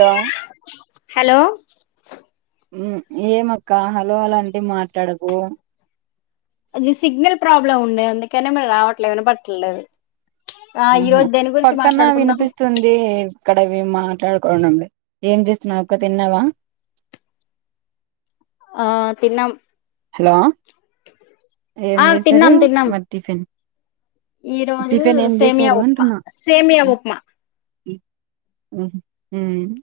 Hello hello మ్ ఏమక్క hello hello అంటే మాట్లాడవూ ఇది సిగ్నల్ ప్రాబ్లమ్ ఉండే అందుకనే మరి రావట్లేదనే వినపడట్లేదు అహ పక్కన వినిపిస్తుంది ఇక్కడ వి మాట్లాడు కోవడం లే ఏం చేస్తునవక్క తిన్నావా ఆ తిన్నం హలో ఏం ఆ తిన్నాం జేశారు తిన్నాం మరి టిఫిన్ ఈ రోజు టిఫినేం సేమియా జేసారు ఉప్మా అంటున్నా సేమియా మ్ ఉప్మా హు మ్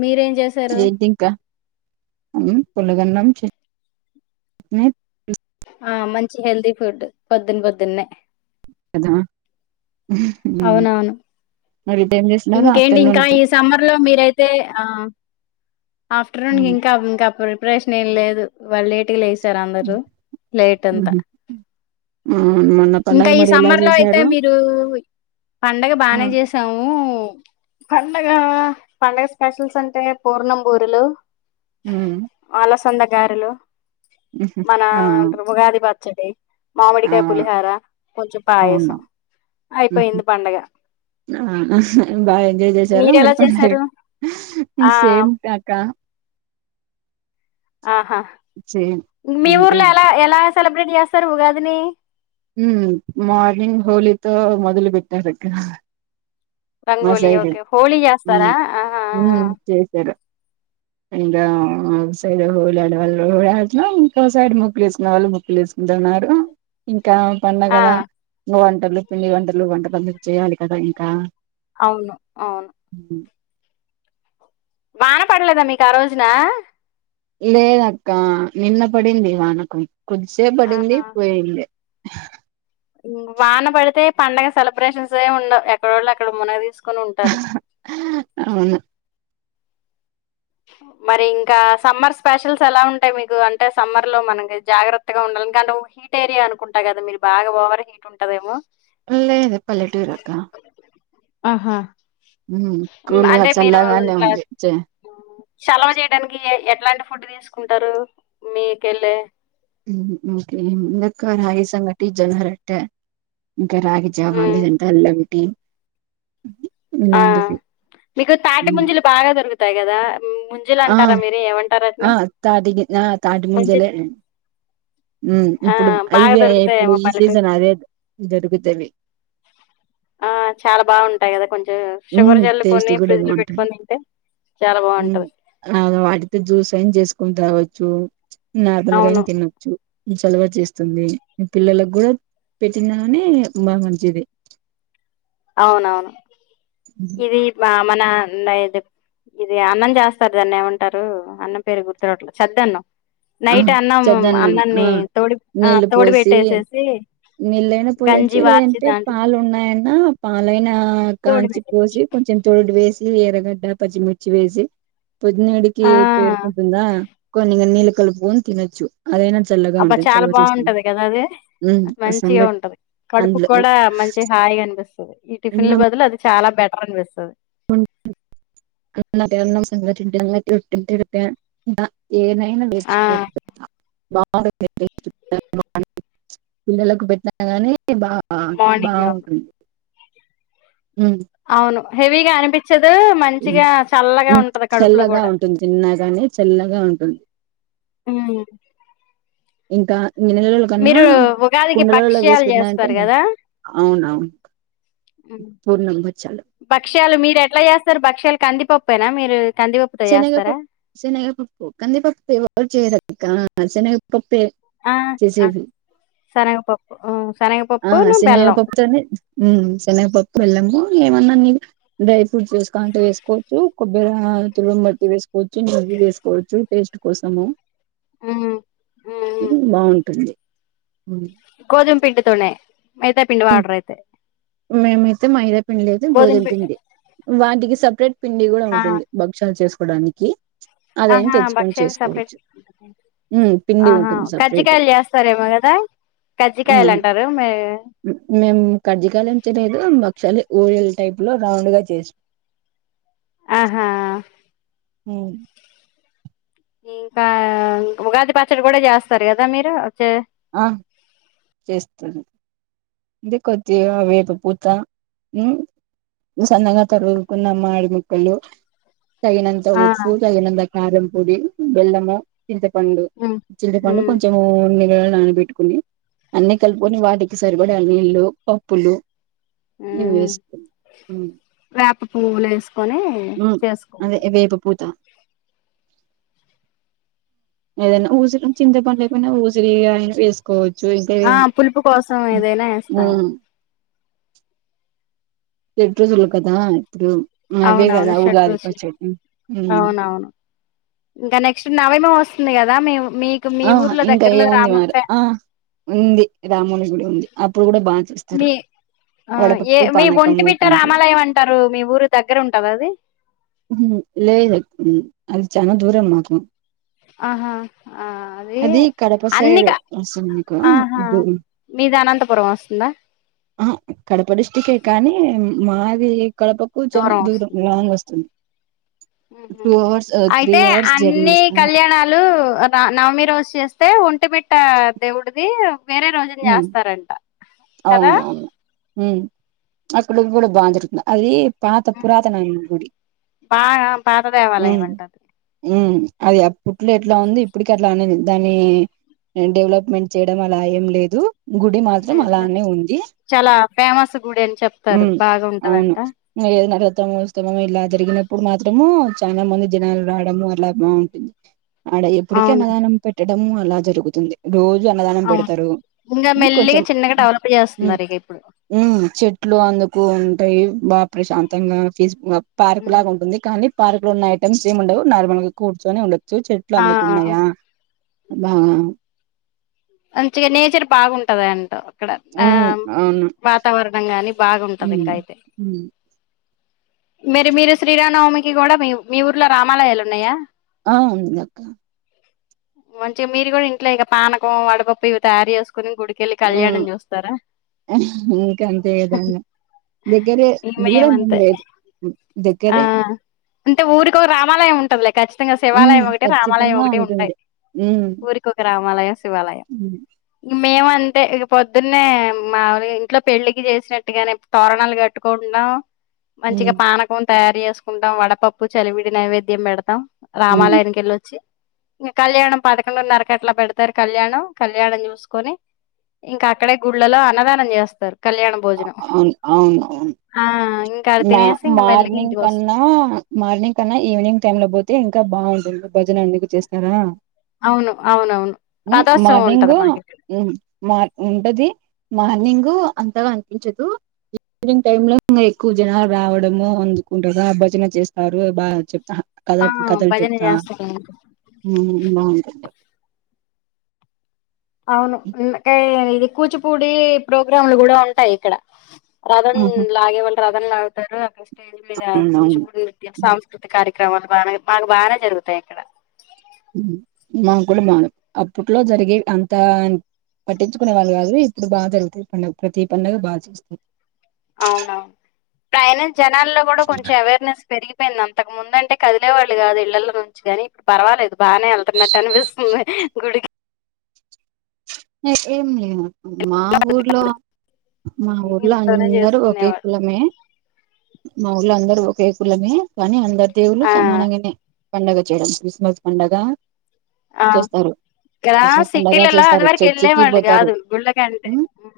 మీరేం జేశారు ఏంటి ఇంకా మ్ పులగన్నం చట్నీ ఆ మంచి హెల్తీ ఫుడ్ పొద్దున్ పొద్దున్నే కదా అవునవును మరి ఏం చేస్ ఇంకేంటి ఇంకా ఈ సమ్మర్లో మీరైతే ఆ ఆఫ్టర్నూన్ మ్ ఇంకా ఇంకా ప్రిపరేషన్ ఏం లేదు వాల్ లేట్గా లేస్ సారందారు లేటంత మ్హు ఆ మొన్న ఇంకా పండగ ఈ మరి ఎలా సమ్మర్లో అయితే చేశారు మీరు పండగ ఆ బానే జేసాము పండగా పండగ స్పెషల్స్ అంటే పూర్ణం బూరేలు మ్ పండగారేలు మ్హు మన ఆ అంటారు ఉగాది పచ్ ఆ మామిడికాయ పులిహార కొంచెం అవునా పాయసం మ్హు అయిపోంది పండుగ ఆ! బాగా ఎంజాయ్ చేశారా మరి పండగ ఆ సేమ్ అక్క ఆహా సేమ్ మీ అంతే ఊర్లో ఇంక ఎలా ఎలా సెలబ్రేట్ చేస్తారు ఉగాదిని హుమ్ మార్నింగ్ హోలీతో మొదలు పెట్టారక్క రంగోలి ఓకే హోళి మ్ ఏస్తారా ఆహ అ మ్ చేశారు ఇంకా ఒక సైడ్ హోలిఆడే ఈ అట్లో ఇంకో సైడ్ ముక్లేసుకునే వాళ్ళు ముగ్లేసుకుంటున్నారు ఇంకా ఆ పండగదా ఇగ వంటలు పిండి వంటలు వంటకాలు చేయాలి కదా ఇంకా అవును ఔను హ్మ్. వాన పడలేదా మీకా రోజునా లేదక్క నిన్న పడింది వాన కోద్ధిసేప్ పడింది ఆహా పోయింది వాన పడితే పండగ సెలబ్రేషన్స్ ఏముండవు ఎక్కడోళ్ళు అక్కడ మునగ తీస్ అవును మరి ఇంకా సమ్మర్ స్పెషల్సేలా ఉంటాయి మీకు అంటే సమ్మర్లో మనకి జాగ్రత్తగా ఉండా ఇంకా నువ్ హీట్ ఏరియా అనుకుంటా గదా మీరు బాగా ఓవర్ హీట్ ఉంటదేమో లేదు పల్లెటూరక్కా. ఆహా కూల్గా అంటే మీరు చల్లగానే ఇట్లా ఉంది చే సలవ జేయడానికి ఏ ఎ ఎలాంటి ఫుడ్ తీస్కుంటరు మీకెళ్ళే ఓకే ముందక్క రాగిసంగటి జొన్నరోట్టే ఇంకా రాగిజావా మ్, లేదంటే అల్లంటి ఆ మీకు తాటి ముజెలు బాగా దొరుకుతాయి కదా ఆ ముంజలంటారా మీరు ఆ ఏమంటారట్ని తాటి గి ఆ ముంజ్ మ్ ఇప్పుడు ఇవే ఇప్పుడు దొరుకుతాయేమో ఈ పల్లెటూరు సీజన్ అదే దొరుకుతది ఆ చాలా బాగుంటాయి గదా కొంచెం ఉమ్ షుగర్ జల్లుకొని ఫ్రిడ్జ్లో పెట్కోన్ తింటే చాలా మ్ బావుంటది. ఆ వాటితో జ్యూస్ ఐన్ చేస్ కొన్ తాగచ్చు అవును. నార్మల్గైన్ తినొచ్చు. ఈ చల్వ చేస్తుంది పిల్లలక్ గుడా పెట్టినానే బాగా మంచిది. అవునవును ఉమ్ ఇది బా మన నై ఇది అన్నం చేస్తారు దాన్నేమంటారు అన్నం పేరు గుర్తు రావట్లే సద్దన్నం. ఆ నైట్ అన్నం చద్దన్నం ఆ అన్నంని తోడి ఆ తోడి పెట్టేసేసి నీళ్ళైన పోయచ్చు లేదంటే పాలు ఉన్నాయన్న పాలైన నా కాంచి తోడిబెట్టేయచ్చు. పోసి కొంచెం తోడు వేసి ఎర్రగడ్డ, పచ్చిమిర్చి వేసి పొద్దున్నేడికి ఆ! పేరుకుంటుందా కొన్నిగ నీళ్ళు కలుపుని తినచ్చు. అదైనా చల్లగా అబ్బా! ఉంటది చాలా చల్వ చేస్తున్న చిగా ఉంటది కడుపుక్ కూడా మంచి హాయిగ అన్పిస్తది. ఈ టిఫిన్లు బదులు అది చాలా బెటర్ అన్పిస్తది. [unintelligible] ఏనైనా మిర్చి ఆ! పోట్ బాగుంది టేస్ట్ చాలా బాగుంది పిల్లలకు పెట్టినా గాని అంటే బాగా మార్నింగ్ బాగుంటుం అవును హెవీ అనిపి పించదు ఉమ్ మంచిగా చల్లగా హ్మ్. ఉంటది కడుపులో చల్లగా గుడా ఉంటుంది తిన్నాగాని చల్లగా ఉంటుంది మ్ ఇంకా గిన్నెలలోలో కన్నా ఉగాదికి కుండలలో వేసి భక్ష్యాలు పెట్టినాంటే జేస్తారు గదా! అవున్ అవున్ భక్ష్యాలు మీరెట్ల చేస్తరు భక్ష్యాల్ కంది పప్పేనా మీరు కందిపప్పుతో శనగ జేస్తారా? పప్ శనగ పప్పు కంది పప్పుతో ఎవరు చేయరక్క శనగ పప్ ప్పే ఆ! ఆ! చేసేది. శనగపప్పు ఆ శనగపప్పును, శనగ బెల్లం. పప్పుతోనే మ్ శనగపప్ బెల్లము ఏమన్నా నీకు డ్రై ఫ్రూట్స్ వేస్కో అంటే వేస్కోవచ్చు కొబ్బర తురుమ్ బట్టి వేస్కోచ్చు నీ గీ వేస్కోవచ్చు టేస్ట్ కోసము హ్మ్. హ్మ్. బాగుంటుంది. గోధుమ్ పిండితోనే మైదా పిండి వాడరైతే మేమైతే మైదా పిండి లేదు గోధుమ్ పిండి వాటికి సపరేట్ పిండి గుడా ఆ! ఉంటుంది భక్ష్యాల్ చేస్కోడానికి అహ భక్ష్యాల్ సపరేట్ ఉమ్ పిండి ఆహా ఉంటుంది సపరేట్ కజ్జికాయల్ చేస్తారేమో కదా కజ్జికాయల్ అంటారు. మే మేం కజ్జికాయలేం చేలేదు భక్షాలే ఓయల్ టైప్లో రౌండ్గ చేస్ ఆహా మ్ ఇంకా ఉగాది పచ్చడి గుడా చేస్తారు కదా మీరు వచ్చే ఆ చేస్తను. ఇది కొద్దిగా వేపపూత ఉ సన్నగా తరుగుకున్న మామిడి ముక్కలు తగినంత ఆ ఉప్పు, తగినంత కారం పొడి, బెల్లము చింతపండు ఉమ్ చింతపండు ఉమ్ కొంచెం ఓన్లీ నానబెట్టుకుని అన్నీ కలుపుకొని వాటికి సరిపడి నీళ్లు పప్పులు ఇగో వేస్కో ఆ పువ్వుల్ ఏస్కొని అదే చేస్కుంటారు. వేప ఏదన్న ఊసిరి చింత పండు లేకున్న ఊసిరి ఇగ అయిన వేసుకోవ ఆ పులుపు కోసం ఏదైనా [unintelligible] వేస్తాను షడ్రుచులు కదా ఇప్పుడు అవే అవునవును కదా ఉగాది షడ్రుచులు పచ్చడి ఉమ్ అవునవును ఇంకా నెక్స్ట్ నవమి వస్తుంది కదా మేము ఆ ఇంకా ఏముంది మరి ఆ ఉంది రాముని గుడి ఉంది అప్పుడు కూడా బా చూస్తారు మీ ఆ ఏ మీ ఒంటిమిట్ట రామాలయం అంటారు. మీ ఊరు దగ్గర ఉంటద అది ఉమ్ లేదు అది చానా దూరం మాకు ఆహా ఆ అది కడప సైడ్ అన్నిక వస్తుంది ఆహా మీకు మీది అనంతపురం వస్తుందా అహా కడప డిస్టికే కానీ, మాది కడపకు చాలా దూరం లాంగ్ వస్త ఉహు త్రీ అయితే అవర్స్ జర్నీ అన్నీ వస్తుంది కళ్యాణాలు న నవమి రోజు చేస్తే ఒంటిమిట్ మిట్ట దేవుడిది వేరే రోజున ఉమ్, చేస్తారంట కదా అవునవును ఉ అక్కడ కూడా బాగా దొరుగుతది అది పాత పురాతన గుడి బాగా పాత దేవాలయం ఉమ్ అంట అది ఉమ్ అది అప్పట్లో ఎట్లా ఉంది. ఇప్పటికి అట్లా ఉండింది దానీ డెవలప్మెంట్ చేయడం అలా ఏం లేదు. గుడి మాత్రం లేదా అలానే ఉంది. చాలా ఫేమస్ గుడి అని చెప్తారు ఉమ్ అవును బాగుంటదంట ఏదిన రథం ఒస్తే ఇలా జరిగిన ఇప్పుడు మాతము చాలా మంది జనాలు రావడము అట్లా బా ఆడ ఎప్పడికి అవును అన్నదానం పెట్ పెట్టటం అలా జరుగుతుంది. రోజు అన్నదానం అవును పెడతరు. ఇంగా మెల్లిగా కొంచెం చిన్నగా డెవలప్ చేస్తున్నారు ఇక ఇప్పుడు ఉమ్ చెట్లు అందుకు ఉంటాయి బా ప్రశాంతంగా పీస్ పార్క్ హ్మ్. లాగా ఉంటుంది కానీ పార్క్ లో ఉన్న ఐటెమ్స్ ఏమి ఉండవు. నార్మల్గా కూర్చొని ఉండొచ్చు. చెట్లు ఆ అందుకున్నాయా బా మంచిగా నేచర్ బాగుంటది అంట అక్కడ ఆ ఉమ్ అవును వాతావరణం గాని బాగుంటది ఉమ్ ఇంకా అయితే ఉమ్ మరి మీరు శ్రీరామవమికి కూడా మీ మీ ఊర్లో రామాలయాలు ఉన్నయా ఆ ఉంది అక్క మంచిగా మీరు కూడా ఇంట్లో ఇక పానకం వడపప్పు ఇవి తయారు చేస్ కొని గుడికెళ్ళి కళ్యాణం ఉమ్ చూస్తారా ఇంకా అంతే కదా దగ్గరే దూరం ఏం మేమంతె లేదు హ్మ్, ఆ దగ్గరే అంటే ఊరికి ఒ రామాలయం ఉంటది లే ఖచ్చితంగా ఉమ్ శివాలయం ఒకటి, రామాలయం ఖచ్చితంగా ఒకటి, ఉంటాయి. ఉంటుంది ఉమ్ ఊరికి ఒక రామాలయం శివాలయం ఉమ్ మేమ్ అంతే ఇక పొద్దున్నే మాములుగా ఇంట్లో పెళ్లికి చేసినట్టుగానే తోరణాలు కట్టుకోన్ మంచిగా ఉమ్ పానకం తయారు చేసుకుంటాం. వడపప్పు చలివిడి నైవేద్యం పెడతాం. ఉమ్ రామాలయానికి వెళ్ళొచ్చి, ఇంక కళ్యాణం పదకొండున్నరకు అట్లా పెడతారు. కళ్యాణం కళ్యాణం చూసుకొని ఇంకా అక్కడే గుళ్లలో అన్నదానం చేస్తారు. కళ్యాణ భోజనం ఆ ఇమ్ మా మార్నింగ్ కన్నా మార్నింగ్ కన్నా ఈవినింగ్ టైమ్ లో పోతే ఇంకా బాగుంటుంది భజన ఎందుకు చేస్తారా అవును అవునవును ఉమ్ రథోత్సవం ఉంటది మార్నింగు మాకు ఇక్కడ ఉ మార్ ఉంటది మార్నింగ్ గు అంతగా అనిపించదు ఈనింగ్ టైం లో ఇంగ క్కు జనాలు రావడము అందుకుంటద భజన చేస్తారు బా చెప్తా కథ ఆ కథలు భజన చెప్తా చేస్తారు ఇంకా ఊ మావోణికద్దు అవును ఇంకా ఇది కూచిపూడి ప్రోగ్రాంలు కూడా ఉంటాయి ఇక్కడ రథన్ లాగే వాల్లు రథన్ లాగుతారు. అక్కడ స్టేజ్ మీద అవును కూచిపూడి నృత్యం సాంస్కృతిక కార్య క్రమాలు బానే మాకు బానే జరుగుతాయి ఇక్కడ ఉమ్ మాకు కూడా బానే అప్పట్లో జరిగే అంత పట్టించుకునే వాళ్ళు కాదు. ఇప్పుడు బాగా జరుగుతాయి. పండగ ప్రతి పండగ బాగా చేస్తం. అవునా డైనా జనాల్లో కూడా కొంచెం అవేర్నెస్ పెరిగి అయిపోయింది అంతకముందంటే కదిలేవాళ్ళు కాదు ఇళ్ల ల్లో నుంచి కాని ఇప్పుడు పర్వాలేదు బాగానే వెళ్తున్నట్టు అనిపిస్తుంది గుడికి ఎ ఏం లేదు మా ఊర్లో మా ఊర్లో ఇంట్లోనే అందరూ ఒకే చేసుకునేవాడు కులమే మా ఊర్లో అందరూ ఒకే కులమే కానీ అందరు దేవుల్లు ఆ సమానంగమె పండగ చేయడం క్రిస్మస్ పండగ ఆ చేస్తారు గా క్రిస్మస్ పండగ సిటీలల అది చేస్తారు వర చర్చికి కెళ్లేవాళ్ళు పోతారు కాదు గుళ్ళకంటే ఉ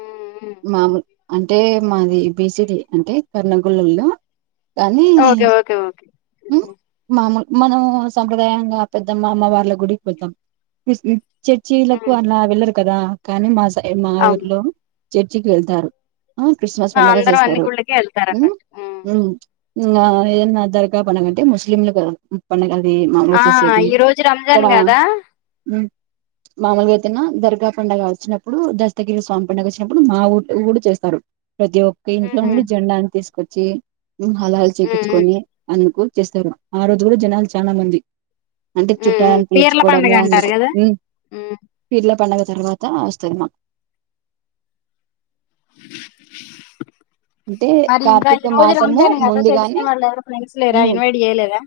ఊ ఊ మామూలు అంటే మాది బిసిడి అంటే కర్నగొల్లోల్లు కానీ ఓకే ఓకే ఓకే మ్ ఉమ్, మామూల్ మనము సంప్రదాయంగా పెద్దమ్మ అమ్మవార్ల గుడికి పోతాం [unintelligible] చట్ చీలకు ఉమ్, అలా వెళ్లరు కదా కానీ మా సైడ్ మా అవును ఊర్లో చర్చికి వెళ్తారు ఆ క్రిస్మస్ ఆ, పండగ అందరూ అన్ని చేస్తారు గుళ్ళకి వెళ్తారు ఉమ్ అన్నట్టు ఉమ్ ఇంగ ఏదన్నా దర్గా పండగంటే ముస్లింలు కద పండగల్ ది మనం ఆ చేసేది ఈ రోజు రంజాన్ ఇక్కడ కదా ఉమ్ మామూలుగైతెనా దర్గా పండగ వచ్చినప్పుడు దస్తగిరి స్వామి పండగ వచ్చినప్పుడు మా ఊట్ ఊడ్ చేస్తారు ప్రతి ఒక్క ఇంట్లో ఉహు, ఉమ్, నుండి జెండాని తీసుకొచ్చి ఉమ్ హలాల్ ఉమ్, చేపించుకొని అందుకు చేస్తరు ఆ రోజు కూడా జనాలు చానా మంది అంటే ఉమ్, ఉమ్. చుట్టాలని పీర్ల పిల్చుకోవడము పండుగ అంటారు అందుకు కదా ఉమ్. పిర్ ల పండగ తర్వాత వస్తది మాక్ అంటే మరి ఇంకా ఈ కార్తీక రోజు మాసము రంజానేగద తెలిసిన ముందుగానే వాళ్ళు ఎవరు ఫ్రెండ్స్ లేరా ఉమ్ ఇన్వైట్ చేయలేరా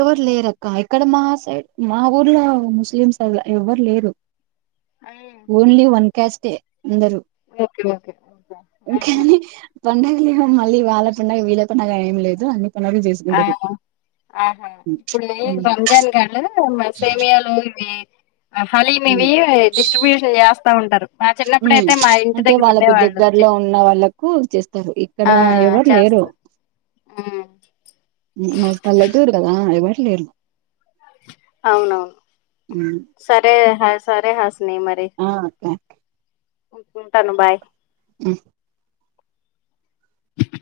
ఎవరు లేరక్క ఇక్కడ మా సైడ్ మా ఊర్లో ముస్లిమ్స్ అల ఎవ్వరు లేరు ఉమ్, ఉమ్. ఓన్లీ వన్ క్యాస్టే అందరు ఓకే ఓకే ఓకే. కానీ పండగ ఇగ మళ్ళీ వాళ్ళ పండగ వీళ్ళ పండగ అనేమి లేదు అన్ని పండగలు ఆ చేసుకుంటరు ఆ. ఆహా ఇప్పుడు మేన్ రంజాన్ కాళ మరి సేమియాలో ఇవి హలీమ్ ఇవి ఉమ్ డిస్ట్రిబ్యూషన్ చేస్తా ఉంటారు మా ఉమ్ చిన్నప్పుడయితే మా ఇంటి అంటే దగ్గర ఉండే వాళ్ళకు వాళ్ళు చి దగ్గరలో ఉన్న వాళ్ళకు చేస్తారు ఇక్కడ ఎవరు లేరు చేస్తారు ఆ ఉ మాది పల్లెటూరు కదా ఎవరు లేరు అవునవును సరే హ సరే హస్ ఆ అక్క ఉంటను బాయ్ ఉ